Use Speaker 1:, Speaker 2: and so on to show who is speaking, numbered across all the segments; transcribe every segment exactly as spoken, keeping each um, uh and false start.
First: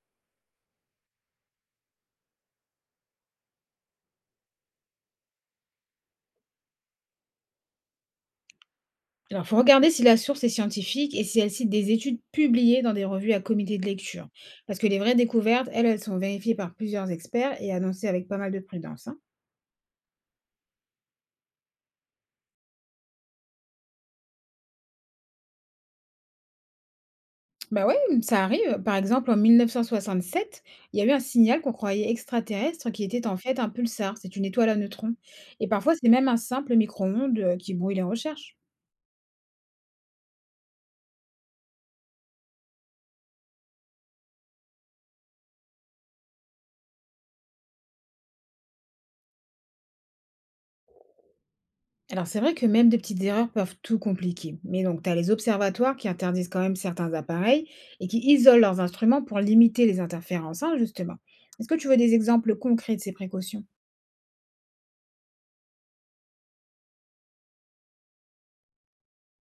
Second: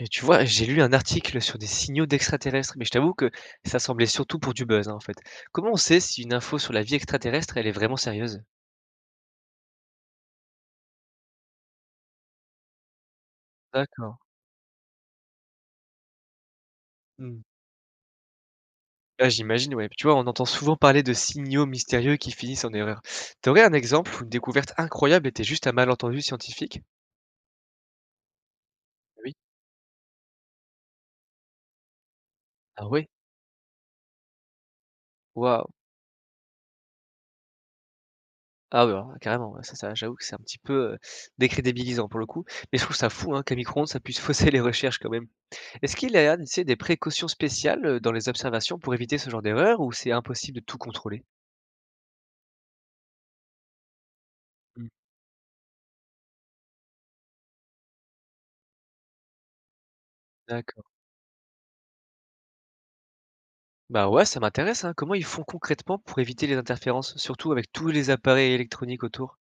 Speaker 1: Et tu vois, j'ai lu un article sur des signaux d'extraterrestres, mais je t'avoue que ça semblait surtout pour du buzz, hein, en fait. Comment on sait si une info sur la vie extraterrestre, elle est vraiment sérieuse?
Speaker 2: Alors, il faut regarder si la source est scientifique et si elle cite des études publiées dans des revues à comité de
Speaker 1: D'accord.
Speaker 2: lecture. Parce que les vraies découvertes, elles, elles sont vérifiées par plusieurs
Speaker 1: Hmm.
Speaker 2: experts et annoncées avec pas mal de prudence, hein.
Speaker 1: Ah, j'imagine, ouais. Tu vois, on entend souvent parler de signaux mystérieux qui finissent en erreur. T'aurais un exemple où une découverte incroyable était juste un malentendu scientifique?
Speaker 2: Bah ouais, mmh, ça arrive. Par exemple,
Speaker 1: Oui.
Speaker 2: en mille neuf cent soixante-sept, il y a eu un signal qu'on croyait
Speaker 1: Ah
Speaker 2: extraterrestre qui
Speaker 1: ouais?
Speaker 2: était en fait un pulsar, c'est une étoile à neutrons. Et
Speaker 1: Waouh.
Speaker 2: parfois, c'est même un simple micro-ondes euh, qui brouille les recherches.
Speaker 1: Ah ouais, alors, carrément, ouais, ça, ça, j'avoue que c'est un petit peu euh, décrédibilisant pour le coup. Mais je trouve ça fou hein, qu'un micro-ondes, ça puisse fausser les recherches quand même. Est-ce qu'il y a, tu sais, des précautions spéciales, heu, dans les observations pour éviter ce genre d'erreur ou c'est impossible de tout contrôler?
Speaker 2: Alors c'est vrai que même des petites erreurs peuvent tout compliquer. Mais
Speaker 1: Mmh,
Speaker 2: donc tu as les observatoires qui interdisent quand même certains appareils et qui isolent leurs instruments pour limiter les interférences, hein,
Speaker 1: d'accord.
Speaker 2: justement. Est-ce que tu veux des exemples concrets de ces précautions?
Speaker 1: Bah, ouais, ça m'intéresse, hein. Comment ils font concrètement pour éviter les interférences, surtout avec tous les appareils électroniques autour?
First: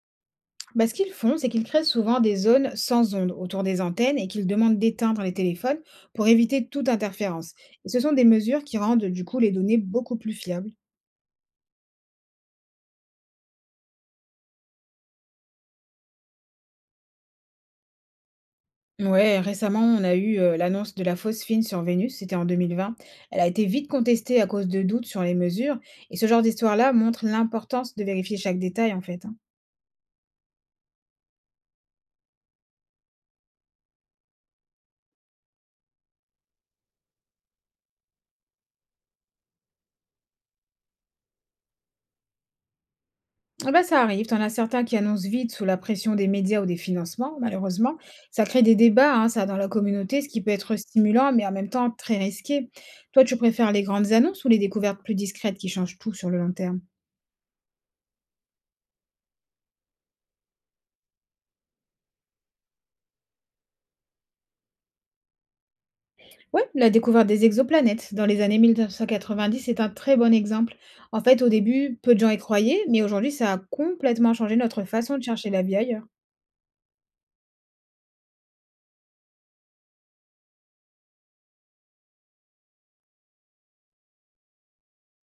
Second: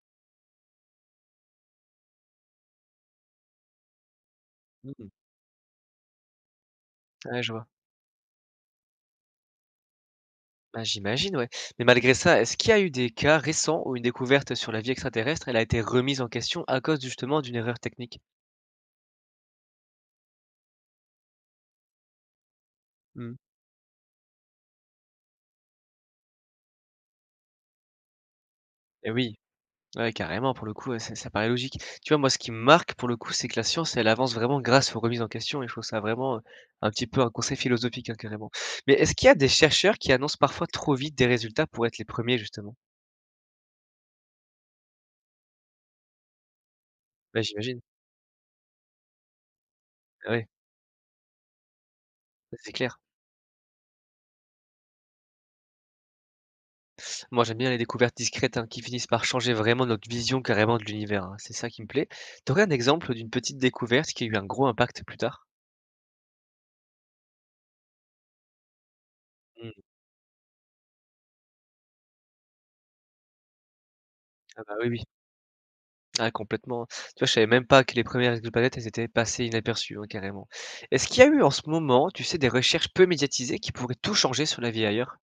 Speaker 2: Bah, ce qu'ils font, c'est qu'ils créent souvent des zones sans ondes autour des antennes et qu'ils demandent
Speaker 1: Mmh.
Speaker 2: d'éteindre les téléphones pour éviter toute
Speaker 1: Ouais, je
Speaker 2: interférence.
Speaker 1: vois.
Speaker 2: Et ce sont des mesures qui rendent du coup les données beaucoup plus fiables.
Speaker 1: Bah, j'imagine, ouais. Mais malgré ça, est-ce qu'il y a eu des cas récents où une découverte sur la vie extraterrestre, elle a été remise en question à cause justement d'une erreur technique?
Speaker 2: Ouais, récemment, on a eu euh, l'annonce de la fausse fine sur Vénus, c'était en deux mille vingt.
Speaker 1: Mmh.
Speaker 2: Elle a été vite contestée à cause de doutes sur les mesures, et ce genre d'histoire-là montre l'importance de vérifier chaque détail, en
Speaker 1: Eh
Speaker 2: fait,
Speaker 1: oui.
Speaker 2: hein.
Speaker 1: Ouais, carrément, pour le coup, ouais, ça ça paraît logique. Tu vois, moi, ce qui me marque, pour le coup, c'est que la science, elle avance vraiment grâce aux remises en question, et je trouve ça vraiment, heu, un petit peu un conseil philosophique, hein, carrément. Mais est-ce qu'il y a des chercheurs qui annoncent parfois trop vite des résultats pour être les premiers justement?
Speaker 2: Ah bah, ça arrive, t'en as certains qui annoncent vite sous la pression des médias ou des financements,
Speaker 1: Bah, j'imagine.
Speaker 2: malheureusement. Ça crée des débats, hein, ça, dans la communauté, ce
Speaker 1: Ah
Speaker 2: qui
Speaker 1: oui,
Speaker 2: peut être stimulant, mais en même temps très risqué.
Speaker 1: c'est clair.
Speaker 2: Toi, tu préfères les grandes annonces ou les découvertes plus discrètes qui changent tout sur le long terme?
Speaker 1: Moi, j'aime bien les découvertes discrètes, hein, qui finissent par changer vraiment notre vision, carrément, de l'univers, hein. C'est ça qui me plaît. Tu aurais un exemple d'une petite découverte qui a eu un gros impact plus tard?
Speaker 2: Ouais, la découverte des exoplanètes dans les années mille neuf cent quatre-vingt-dix est
Speaker 1: Mmh.
Speaker 2: un très bon exemple. En fait, au début, peu de gens y croyaient, mais aujourd'hui, ça a complètement changé
Speaker 1: Ah bah,
Speaker 2: notre
Speaker 1: oui, oui.
Speaker 2: façon de chercher la vie ailleurs.
Speaker 1: Ah complètement. Tu vois, je savais même pas que les premières exoplanètes, elles étaient passées inaperçues, hein, carrément. Est-ce qu'il y a eu en ce moment, tu sais, des recherches peu médiatisées qui pourraient tout changer sur la vie ailleurs?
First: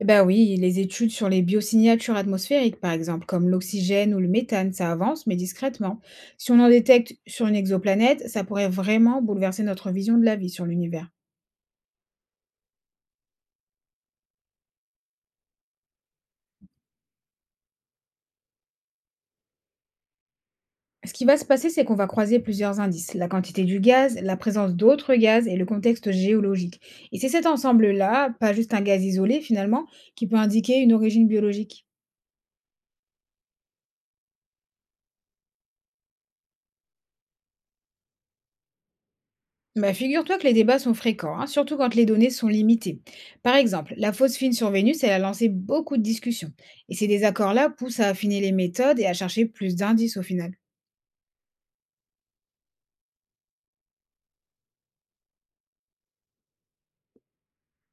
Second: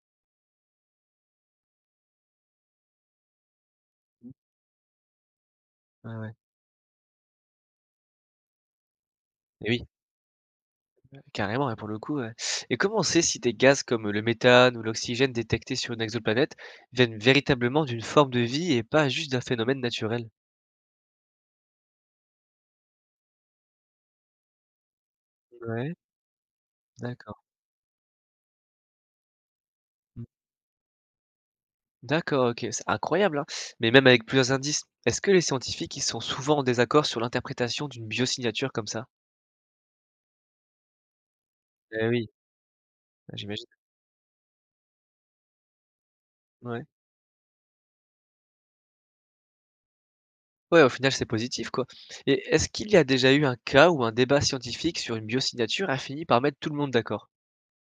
Speaker 2: Eh ben oui, les études sur les biosignatures atmosphériques, par exemple, comme l'oxygène ou le méthane, ça avance, mais discrètement.
Speaker 1: Ouais, ouais.
Speaker 2: Si on en détecte sur une exoplanète, ça pourrait vraiment bouleverser
Speaker 1: Et oui,
Speaker 2: notre vision de la vie sur l'univers.
Speaker 1: carrément, hein, pour le coup, ouais. Et comment on sait si des gaz comme le méthane ou l'oxygène détectés sur une exoplanète viennent véritablement d'une forme de vie et pas juste d'un phénomène naturel?
Speaker 2: Ce qui va se passer, c'est qu'on va croiser plusieurs indices, la quantité du gaz, la présence d'autres gaz et le
Speaker 1: Ouais,
Speaker 2: contexte géologique. Et c'est
Speaker 1: d'accord.
Speaker 2: cet ensemble-là, pas juste un gaz isolé finalement,
Speaker 1: Mmh.
Speaker 2: qui peut indiquer une origine biologique.
Speaker 1: D'accord, OK, c'est incroyable, hein. Mais même avec plusieurs indices, est-ce que les scientifiques, ils sont souvent en désaccord sur l'interprétation d'une biosignature comme ça?
Speaker 2: Bah, figure-toi que les débats sont fréquents, hein, surtout quand les
Speaker 1: Eh oui,
Speaker 2: données sont limitées. Par
Speaker 1: j'imagine.
Speaker 2: exemple, la phosphine sur Vénus, elle a lancé beaucoup de discussions.
Speaker 1: Ouais.
Speaker 2: Et ces désaccords-là poussent à affiner les méthodes et à chercher plus d'indices au final.
Speaker 1: Ouais, au final, c'est positif, quoi. Et est-ce qu'il y a déjà eu un cas où un débat scientifique sur une biosignature a fini par mettre tout le monde d'accord?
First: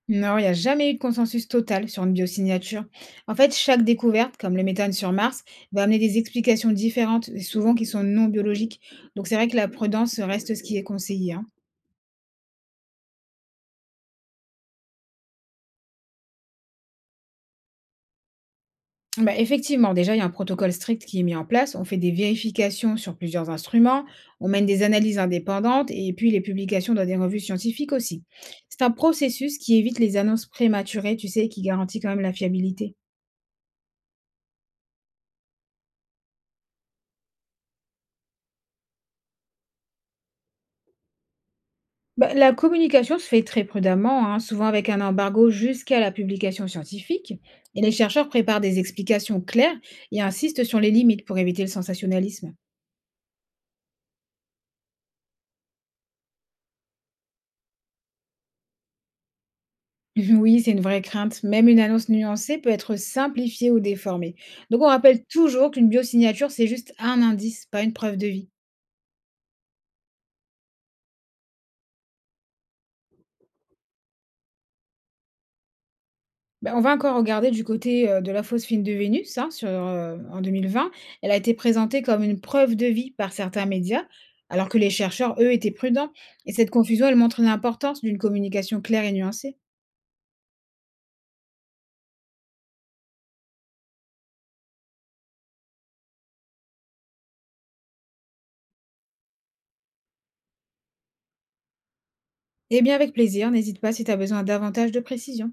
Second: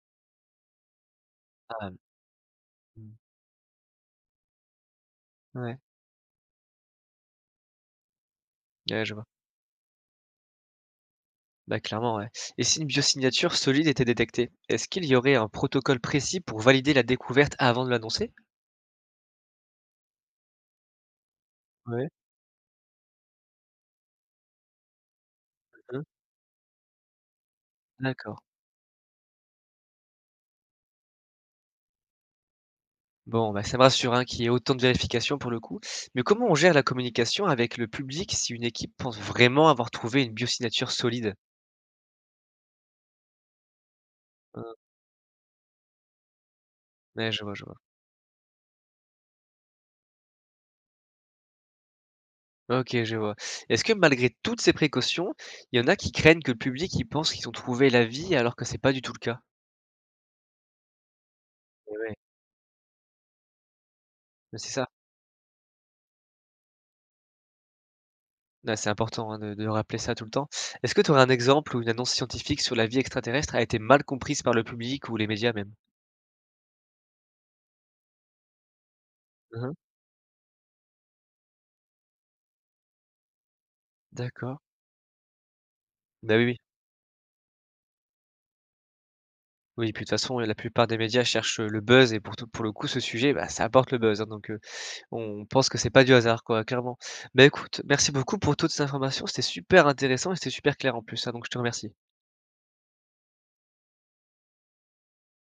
Speaker 2: Non, il n'y a jamais eu de consensus
Speaker 1: Ah,
Speaker 2: total sur une biosignature.
Speaker 1: mmh.
Speaker 2: En fait, chaque découverte, comme le méthane sur Mars,
Speaker 1: Ouais,
Speaker 2: va amener des explications différentes, et souvent qui sont non biologiques.
Speaker 1: ouais, je vois.
Speaker 2: Donc c'est vrai que la prudence reste ce qui est conseillé, hein.
Speaker 1: Bah, clairement, ouais. Et si une biosignature solide était détectée, est-ce qu'il y aurait un protocole précis pour valider la découverte avant de l'annoncer?
Speaker 2: Bah, effectivement, déjà, il y a un protocole strict qui est mis en place. On fait
Speaker 1: Ouais.
Speaker 2: des vérifications sur plusieurs instruments, on mène des analyses indépendantes
Speaker 1: Hein?
Speaker 2: et puis les publications dans des revues scientifiques aussi.
Speaker 1: D'accord.
Speaker 2: C'est un processus qui évite les annonces prématurées, tu sais, et qui garantit quand même la fiabilité.
Speaker 1: Bon, bah, ça me rassure, hein, qu'il y ait autant de vérifications pour le coup. Mais comment on gère la communication avec le public si une équipe pense vraiment avoir trouvé une biosignature solide?
Speaker 2: Bah, la communication se fait très prudemment, hein, souvent
Speaker 1: Hein.
Speaker 2: avec un embargo jusqu'à la publication
Speaker 1: Ouais,
Speaker 2: scientifique.
Speaker 1: je vois, je vois.
Speaker 2: Et les chercheurs préparent des explications claires et insistent sur les limites pour éviter le sensationnalisme.
Speaker 1: OK, je vois. Est-ce que malgré toutes ces précautions, il y en a qui craignent que le public, il pense qu'ils ont trouvé la vie alors que c'est pas du tout le cas?
Speaker 2: Oui, c'est une vraie crainte. Même une
Speaker 1: Et
Speaker 2: annonce
Speaker 1: ouais.
Speaker 2: nuancée peut être simplifiée ou déformée.
Speaker 1: Bah, c'est
Speaker 2: Donc on
Speaker 1: ça.
Speaker 2: rappelle toujours qu'une biosignature, c'est juste un indice, pas une preuve de vie.
Speaker 1: Bah, c'est important, hein, de de rappeler ça tout le temps. Est-ce que tu aurais un exemple où une annonce scientifique sur la vie extraterrestre a été mal comprise par le public ou les médias même?
Speaker 2: Bah, on va encore regarder du côté, heu, de la fausse fine de Vénus, hein, sur,
Speaker 1: Mmh.
Speaker 2: heu, en deux mille vingt. Elle a été présentée comme une preuve de vie par certains médias,
Speaker 1: D'accord.
Speaker 2: alors que les chercheurs, eux, étaient prudents.
Speaker 1: Bah, oui,
Speaker 2: Et
Speaker 1: oui.
Speaker 2: cette confusion, elle montre l'importance d'une communication claire et nuancée.
Speaker 1: Oui, puis de toute façon, la plupart des médias cherchent, heu, le buzz, et pour tout pour le coup, ce sujet, bah, ça apporte le buzz, hein, donc heu, on pense que c'est pas du hasard, quoi, clairement. Bah, écoute, merci beaucoup pour toutes ces informations, c'était super intéressant et c'était super clair en plus, hein, donc je te remercie.
Speaker 2: Eh bien, avec plaisir, n'hésite pas si tu as besoin davantage de précision.